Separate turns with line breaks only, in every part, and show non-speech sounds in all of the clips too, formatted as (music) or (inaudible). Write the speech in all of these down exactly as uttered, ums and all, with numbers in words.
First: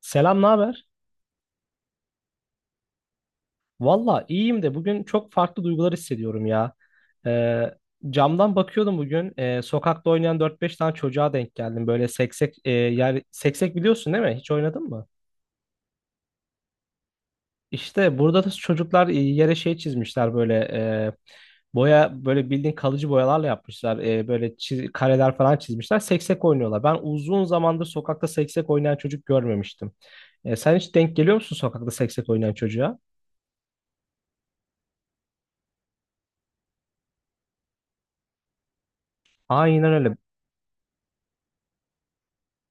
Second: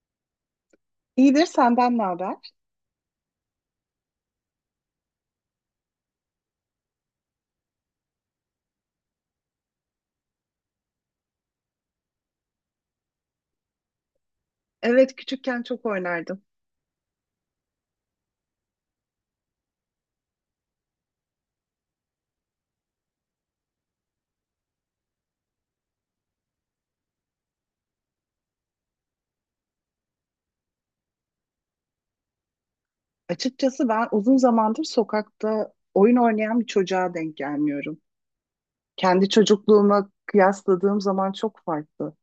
Selam, ne haber?
İyidir, senden ne haber?
Valla iyiyim de bugün çok farklı duygular hissediyorum ya. Ee, Camdan bakıyordum bugün. Ee, sokakta oynayan dört beş tane çocuğa denk geldim. Böyle seksek, e, yer, seksek biliyorsun değil mi? Hiç oynadın mı?
Evet, küçükken çok oynardım.
İşte burada da çocuklar e, yere şey çizmişler böyle e, boya böyle bildiğin kalıcı boyalarla yapmışlar. E, böyle çiz- kareler falan çizmişler. Seksek oynuyorlar. Ben uzun zamandır sokakta seksek oynayan çocuk görmemiştim. E, sen hiç denk geliyor musun sokakta seksek oynayan çocuğa?
Açıkçası ben uzun zamandır sokakta oyun oynayan bir çocuğa denk gelmiyorum. Kendi
Aynen öyle.
çocukluğuma kıyasladığım zaman çok farklı.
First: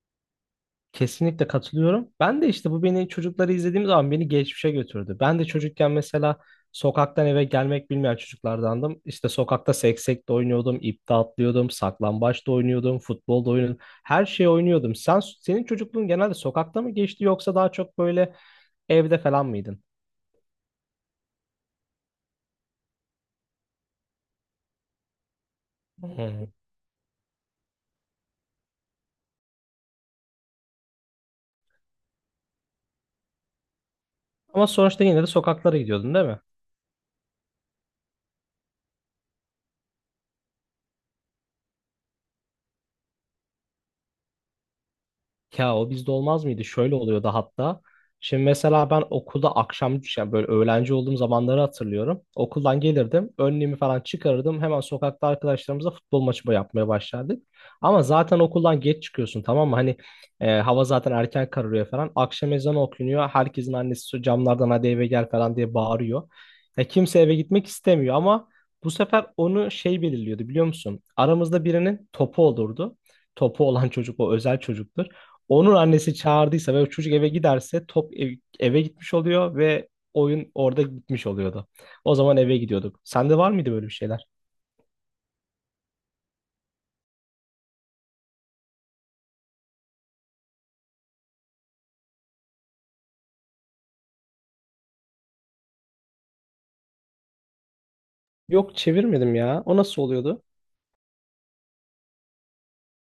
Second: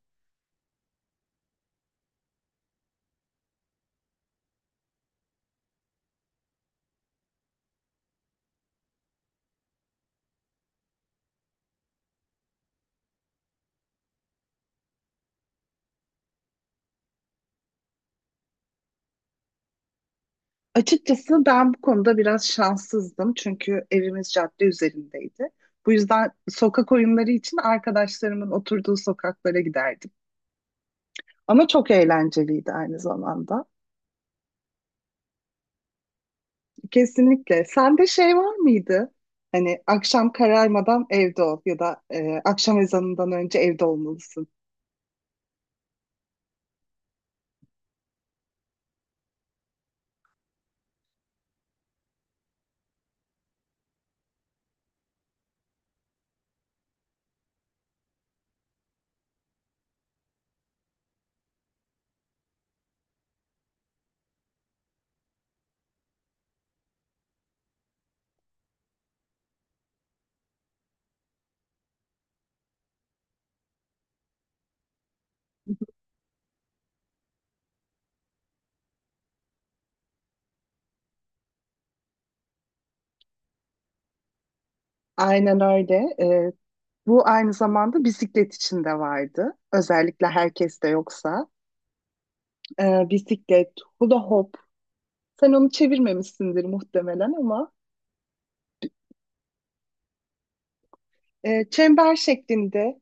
Kesinlikle katılıyorum. Ben de işte bu beni çocukları izlediğim zaman beni geçmişe götürdü. Ben de çocukken mesela sokaktan eve gelmek bilmeyen çocuklardandım. İşte sokakta seksek de oynuyordum, ip de atlıyordum, saklambaç da oynuyordum, futbol da oynuyordum. Her şeyi oynuyordum. Sen senin çocukluğun genelde sokakta mı geçti yoksa daha çok böyle evde falan mıydın?
Açıkçası ben bu konuda biraz şanssızdım çünkü evimiz cadde üzerindeydi. Bu
Hı.
yüzden
hı.
sokak oyunları için arkadaşlarımın oturduğu sokaklara giderdim. Ama çok eğlenceliydi aynı zamanda.
Ama sonuçta yine de sokaklara gidiyordun, değil mi?
Kesinlikle. Sende şey var mıydı? Hani akşam kararmadan evde ol ya da e, akşam ezanından önce evde olmalısın.
Ya o bizde olmaz mıydı? Şöyle oluyordu hatta. Şimdi mesela ben okulda akşam yani böyle öğlenci olduğum zamanları hatırlıyorum. Okuldan gelirdim. Önlüğümü falan çıkarırdım. Hemen sokakta arkadaşlarımızla futbol maçı yapmaya başlardık. Ama zaten okuldan geç çıkıyorsun tamam mı? Hani e, hava zaten erken kararıyor falan. Akşam ezanı okunuyor. Herkesin annesi camlardan hadi eve gel falan diye bağırıyor. Ya kimse eve gitmek istemiyor ama bu sefer onu şey belirliyordu biliyor musun? Aramızda birinin topu olurdu. Topu olan çocuk o özel çocuktur. Onun annesi çağırdıysa ve o çocuk eve giderse top ev- eve gitmiş oluyor ve oyun orada gitmiş oluyordu. O zaman eve gidiyorduk. Sende var mıydı böyle bir şeyler?
Aynen öyle. Ee, Bu aynı zamanda bisiklet için de vardı. Özellikle herkes de yoksa. Ee, bisiklet, hula hop. Sen onu çevirmemişsindir muhtemelen ama
Yok çevirmedim ya. O nasıl oluyordu?
e, çember şeklinde,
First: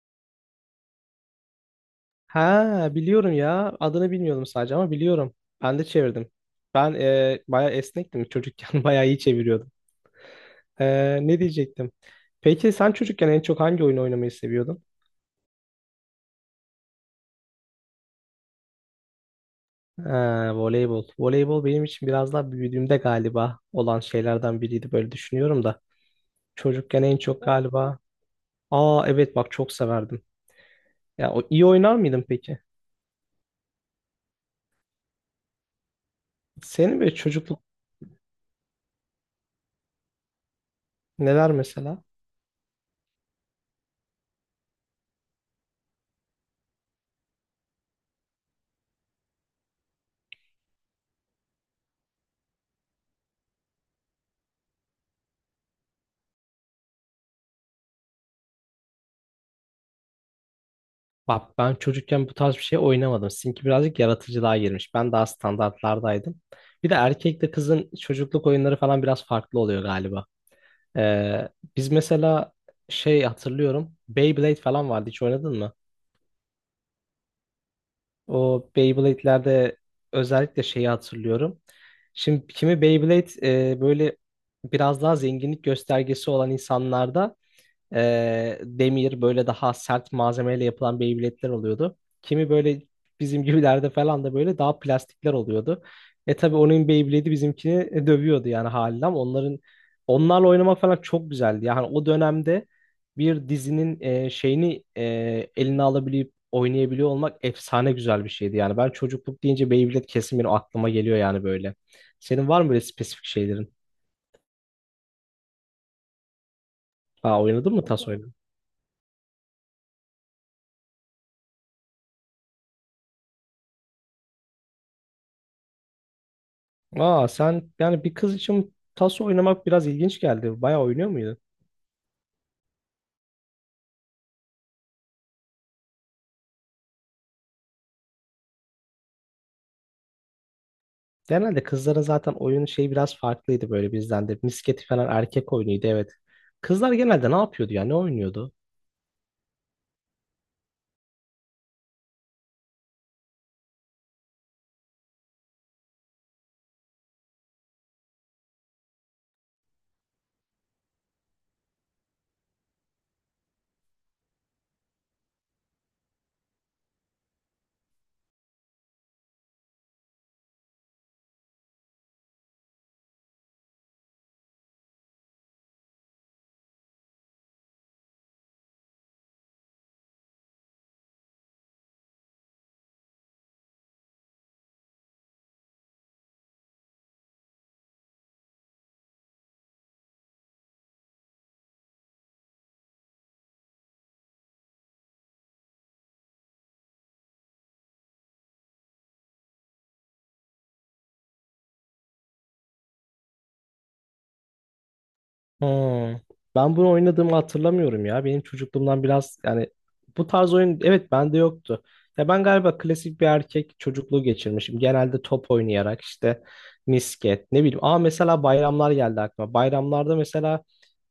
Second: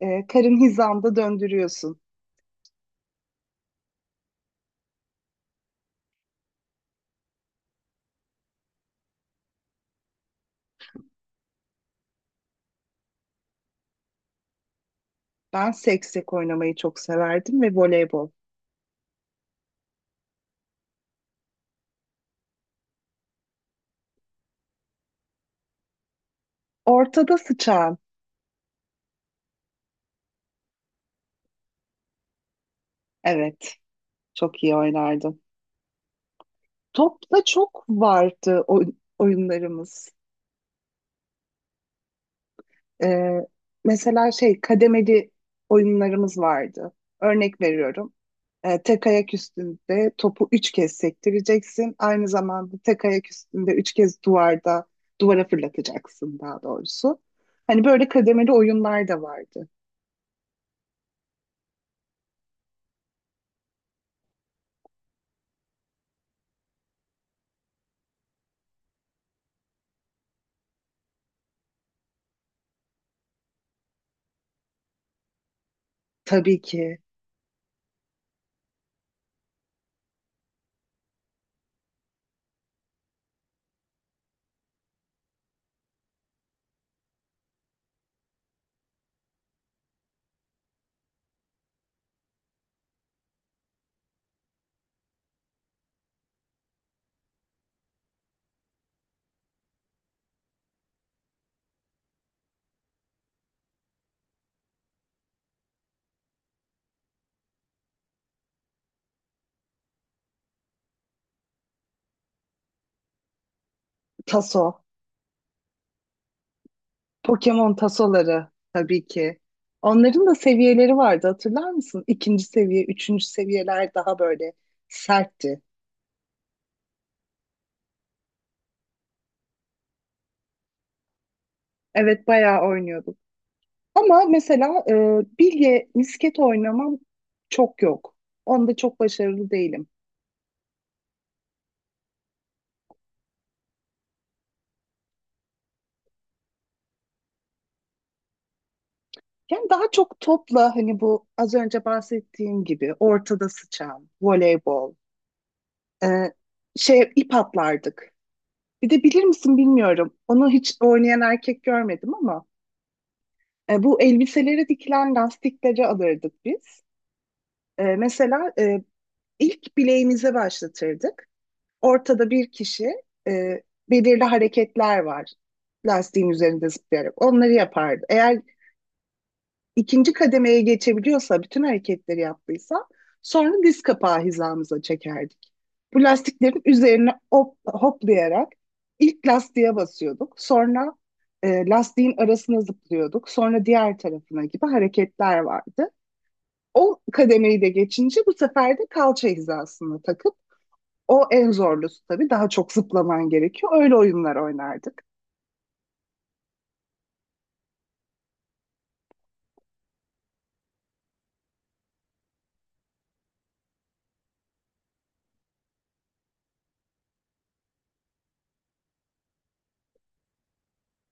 e, karın hizanda döndürüyorsun.
Ha biliyorum ya. Adını bilmiyordum sadece ama biliyorum. Ben de çevirdim. Ben e, bayağı esnektim çocukken. (laughs) Bayağı iyi çeviriyordum. Ee, ne diyecektim? Peki sen çocukken en çok hangi oyun oynamayı seviyordun?
Ben seksek oynamayı çok severdim ve voleybol.
Ha, voleybol. Voleybol benim için biraz daha büyüdüğümde galiba olan şeylerden biriydi böyle düşünüyorum da. Çocukken en
Ortada
çok
sıçan.
galiba... Aa evet bak çok severdim. Ya o iyi oynar mıydın peki?
Evet, çok iyi oynardım.
Senin böyle
Top da
çocukluk
çok vardı oy- oyunlarımız.
neler mesela?
Ee, Mesela şey kademeli oyunlarımız vardı. Örnek veriyorum. Ee, tek ayak üstünde topu üç kez sektireceksin. Aynı zamanda tek ayak üstünde üç kez duvarda duvara fırlatacaksın daha doğrusu. Hani böyle kademeli oyunlar da vardı.
Bak ben çocukken bu tarz bir şey oynamadım. Sizinki birazcık yaratıcılığa girmiş. Ben daha standartlardaydım. Bir de erkekle kızın çocukluk oyunları falan biraz farklı oluyor galiba. Ee, Biz mesela şey hatırlıyorum. Beyblade falan vardı. Hiç oynadın mı?
Tabii ki.
O Beyblade'lerde özellikle şeyi hatırlıyorum. Şimdi kimi Beyblade e, böyle biraz daha zenginlik göstergesi olan insanlarda e, demir böyle daha sert malzemeyle yapılan Beyblade'ler oluyordu. Kimi böyle bizim gibilerde falan da böyle daha plastikler oluyordu. E tabii onun Beyblade'i bizimkini e, dövüyordu yani haliyle ama onların onlarla oynamak falan çok güzeldi. Yani o dönemde bir dizinin e, şeyini e, eline alabilip oynayabiliyor olmak efsane güzel bir şeydi. Yani ben çocukluk deyince Beyblade kesin benim aklıma geliyor yani böyle. Senin var mı böyle spesifik şeylerin?
Taso.
Ha oynadın
Pokemon
mı tas
tasoları, tabii ki. Onların da seviyeleri vardı, hatırlar mısın? İkinci seviye, üçüncü seviyeler daha böyle sertti.
Aa sen yani bir kız için taso oynamak biraz ilginç geldi. Bayağı oynuyor muydun?
Evet, bayağı oynuyorduk. Ama mesela e, bilye, misket oynamam çok yok. Onda çok başarılı değilim.
Genelde kızların zaten oyunu şey biraz farklıydı böyle bizden de. Misketi falan erkek oyunuydu evet. Kızlar genelde ne yapıyordu ya? Ne oynuyordu?
Yani daha çok topla hani bu az önce bahsettiğim gibi ortada sıçan, voleybol, e, şey ip atlardık. Bir de bilir misin bilmiyorum. Onu hiç oynayan erkek görmedim ama E, bu elbiselere dikilen lastiklere alırdık biz. E, mesela e, ilk bileğimize başlatırdık. Ortada bir kişi, e, belirli hareketler var lastiğin üzerinde zıplayarak. Onları yapardı. Eğer ikinci kademeye geçebiliyorsa, bütün hareketleri yaptıysa sonra diz kapağı hizamıza çekerdik. Bu lastiklerin üzerine hop, hoplayarak ilk lastiğe basıyorduk. Sonra e, lastiğin arasına zıplıyorduk. Sonra diğer tarafına gibi hareketler vardı. O kademeyi de geçince bu sefer de kalça hizasını takıp o en zorlusu, tabii daha çok zıplaman gerekiyor. Öyle oyunlar oynardık.
Hmm. Ben bunu oynadığımı hatırlamıyorum ya. Benim çocukluğumdan biraz yani bu tarz oyun evet bende yoktu. Ya ben galiba klasik bir erkek çocukluğu geçirmişim. Genelde top oynayarak işte misket ne bileyim. Aa mesela bayramlar geldi aklıma. Bayramlarda mesela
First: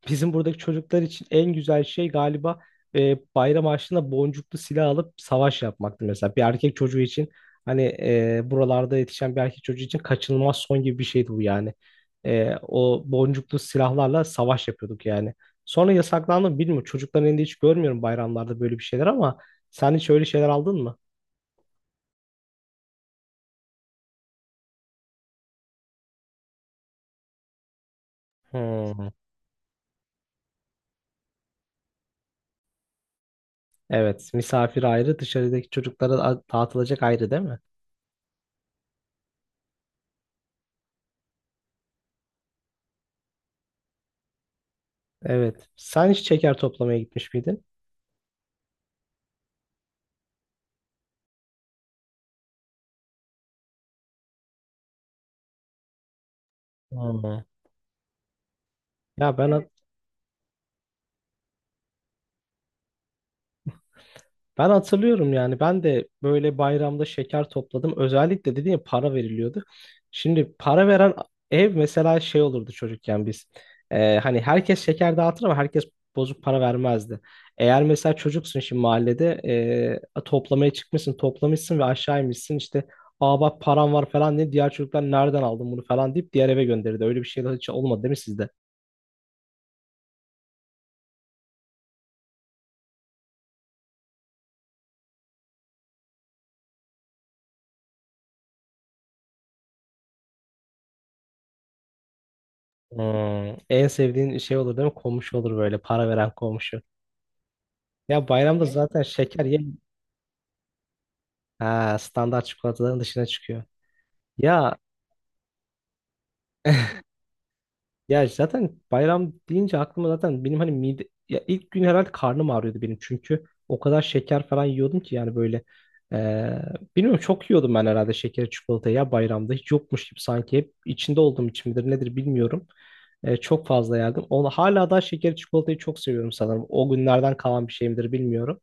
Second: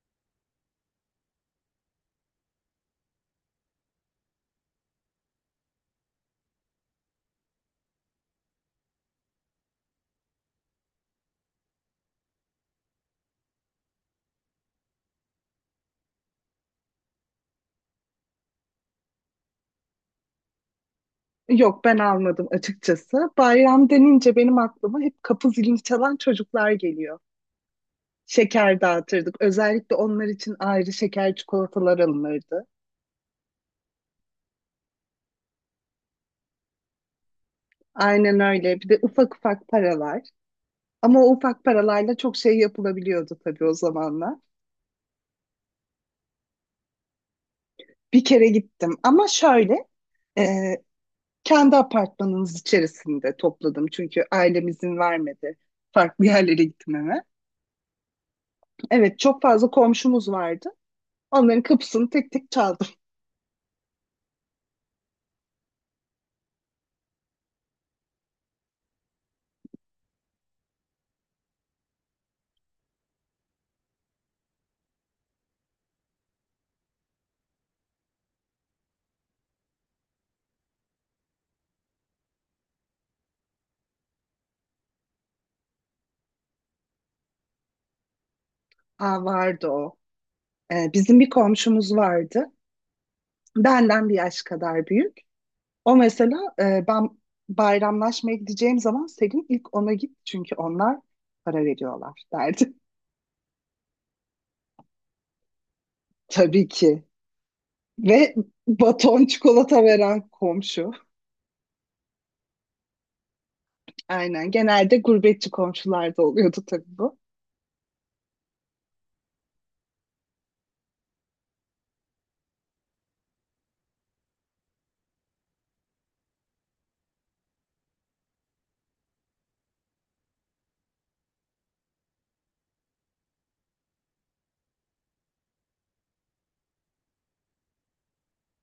bizim buradaki çocuklar için en güzel şey galiba e, bayram harçlığında boncuklu silah alıp savaş yapmaktı mesela. Bir erkek çocuğu için hani e, buralarda yetişen bir erkek çocuğu için kaçınılmaz son gibi bir şeydi bu yani. E, o boncuklu silahlarla savaş yapıyorduk yani. Sonra yasaklandı mı bilmiyorum. Çocukların elinde hiç görmüyorum bayramlarda böyle bir şeyler ama sen hiç öyle şeyler aldın mı?
Yok, ben almadım açıkçası. Bayram denince benim aklıma hep kapı zilini çalan çocuklar geliyor. Şeker
Hmm.
dağıtırdık. Özellikle onlar için ayrı şeker çikolatalar alınırdı.
Evet, misafir ayrı, dışarıdaki çocuklara a- dağıtılacak ayrı değil mi?
Aynen öyle. Bir de ufak ufak paralar. Ama o ufak paralarla çok şey yapılabiliyordu tabii o zamanlar.
Evet. Sen hiç şeker toplamaya gitmiş miydin?
Bir kere gittim ama şöyle, e, kendi apartmanımız içerisinde topladım çünkü ailem izin vermedi farklı (laughs) yerlere gitmeme.
Hmm.
Evet,
Ya
çok
ben
fazla komşumuz vardı. Onların kapısını tek tek çaldım.
Ben hatırlıyorum yani ben de böyle bayramda şeker topladım. Özellikle dediğim ya para veriliyordu. Şimdi para veren ev mesela şey olurdu çocukken biz. Ee, hani herkes şeker dağıtır ama herkes bozuk para vermezdi. Eğer mesela çocuksun şimdi mahallede ee, toplamaya çıkmışsın toplamışsın ve aşağı inmişsin işte aa bak param var falan diye diğer çocuklar nereden aldın bunu falan deyip diğer eve gönderirdi. Öyle bir şey de hiç olmadı değil mi sizde?
Aa, vardı o. Ee, bizim bir komşumuz vardı. Benden bir yaş kadar büyük. O mesela, e, ben bayramlaşmaya gideceğim zaman Selin ilk ona git çünkü onlar para veriyorlar derdi.
Hmm, en sevdiğin şey olur değil mi? Komşu olur böyle para veren
(laughs) Tabii
komşu.
ki.
Ya
Ve
bayramda Evet. zaten
baton
şeker ye
çikolata veren komşu.
Ha, standart çikolataların dışına çıkıyor.
Aynen.
Ya
Genelde gurbetçi komşularda oluyordu tabii
(laughs)
bu.
ya zaten bayram deyince aklıma zaten benim hani mide ya ilk gün herhalde karnım ağrıyordu benim çünkü o kadar şeker falan yiyordum ki yani böyle eee bilmiyorum çok yiyordum ben herhalde şekeri çikolatayı ya bayramda hiç yokmuş gibi sanki hep içinde olduğum için midir nedir bilmiyorum. Eee, çok fazla yerdim. Onu hala da şekeri çikolatayı çok seviyorum sanırım. O günlerden kalan bir şey midir bilmiyorum.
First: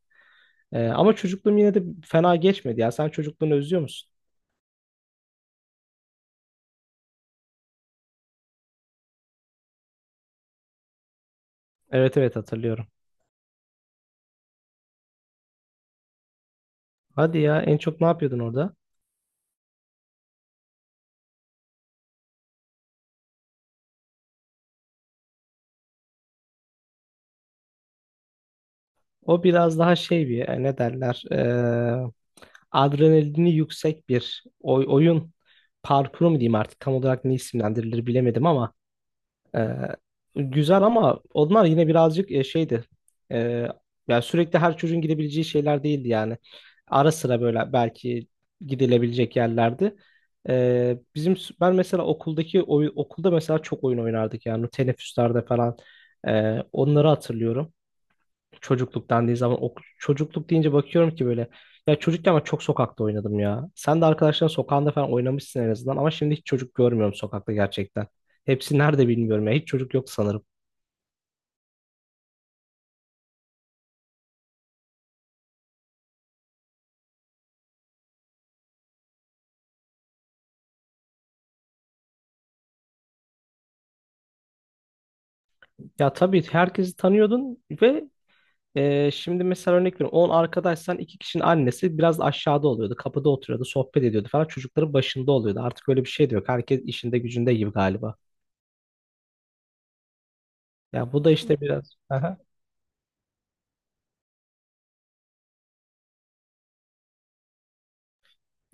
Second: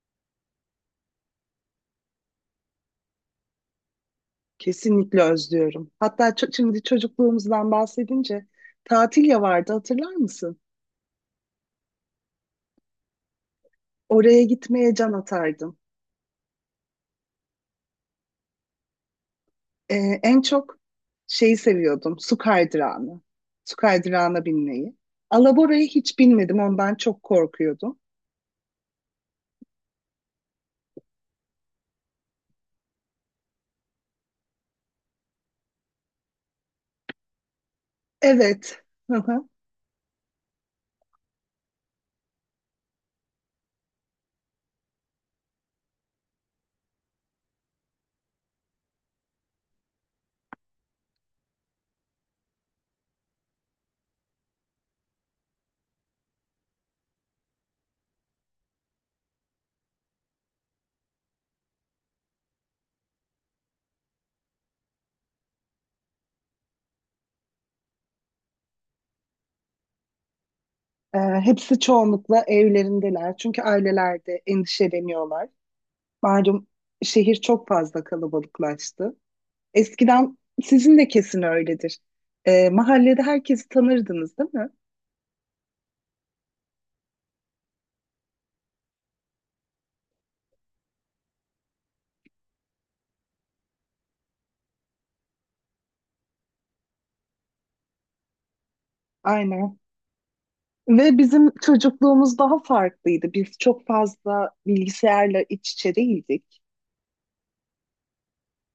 Eee, ama çocukluğum yine de fena geçmedi ya. Sen çocukluğunu özlüyor musun?
Kesinlikle özlüyorum. Hatta ço- şimdi çocukluğumuzdan bahsedince tatil vardı, hatırlar mısın?
Evet evet hatırlıyorum.
Oraya gitmeye can atardım.
Hadi ya en çok ne yapıyordun orada?
Ee, En çok şeyi seviyordum. Su kaydırağını. Su kaydırağına binmeyi. Alabora'ya hiç binmedim. Ondan çok korkuyordum.
O biraz daha şey bir e, ne derler e, adrenalini yüksek bir oy- oyun parkuru mu diyeyim artık tam olarak ne isimlendirilir bilemedim ama
Evet. (laughs)
e, güzel ama onlar yine birazcık e, şeydi e, yani sürekli her çocuğun gidebileceği şeyler değildi yani ara sıra böyle belki gidilebilecek yerlerdi. E, bizim ben mesela okuldaki oy- okulda mesela çok oyun oynardık yani teneffüslerde falan. E, onları hatırlıyorum. Çocukluk dendiği zaman ok çocukluk deyince bakıyorum ki böyle ya çocukken ben çok sokakta oynadım ya. Sen de arkadaşların sokağında falan oynamışsın en azından ama şimdi hiç çocuk görmüyorum sokakta gerçekten. Hepsi nerede bilmiyorum ya. Hiç çocuk yok sanırım.
Ee, Hepsi çoğunlukla evlerindeler. Çünkü ailelerde endişeleniyorlar. Malum, şehir çok fazla kalabalıklaştı. Eskiden sizin de kesin öyledir. Ee, mahallede herkesi tanırdınız, değil mi?
Ya tabii herkesi tanıyordun ve e, şimdi mesela örnek veriyorum on arkadaşsan iki kişinin annesi biraz aşağıda oluyordu. Kapıda oturuyordu, sohbet ediyordu falan. Çocukların başında oluyordu. Artık öyle bir şey de yok. Herkes işinde gücünde gibi galiba.
Aynen.
Ya
Ve
bu da
bizim
işte biraz.
çocukluğumuz
(laughs)
daha farklıydı. Biz çok fazla bilgisayarla iç içe değildik.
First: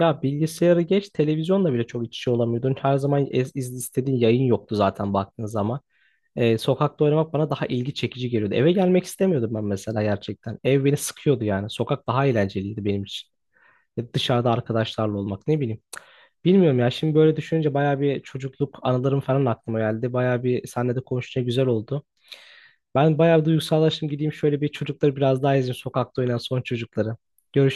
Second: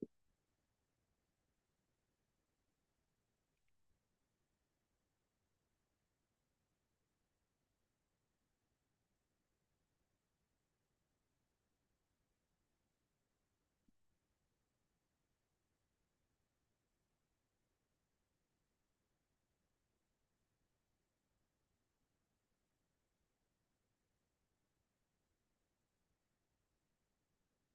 Ya bilgisayarı geç, televizyonla bile çok iç içe olamıyordun. Her zaman ez, iz- istediğin yayın yoktu zaten baktığın zaman. Ee, sokakta oynamak bana daha ilgi çekici geliyordu. Eve gelmek istemiyordum ben mesela gerçekten. Ev beni sıkıyordu yani. Sokak daha eğlenceliydi benim için. Ya dışarıda arkadaşlarla olmak ne bileyim. Bilmiyorum ya şimdi böyle düşününce baya bir çocukluk anılarım falan aklıma geldi. Baya bir seninle de konuşunca güzel oldu. Ben bayağı bir duygusallaştım gideyim şöyle bir çocukları biraz daha izleyeyim sokakta oynayan son çocukları. Görüşürüz.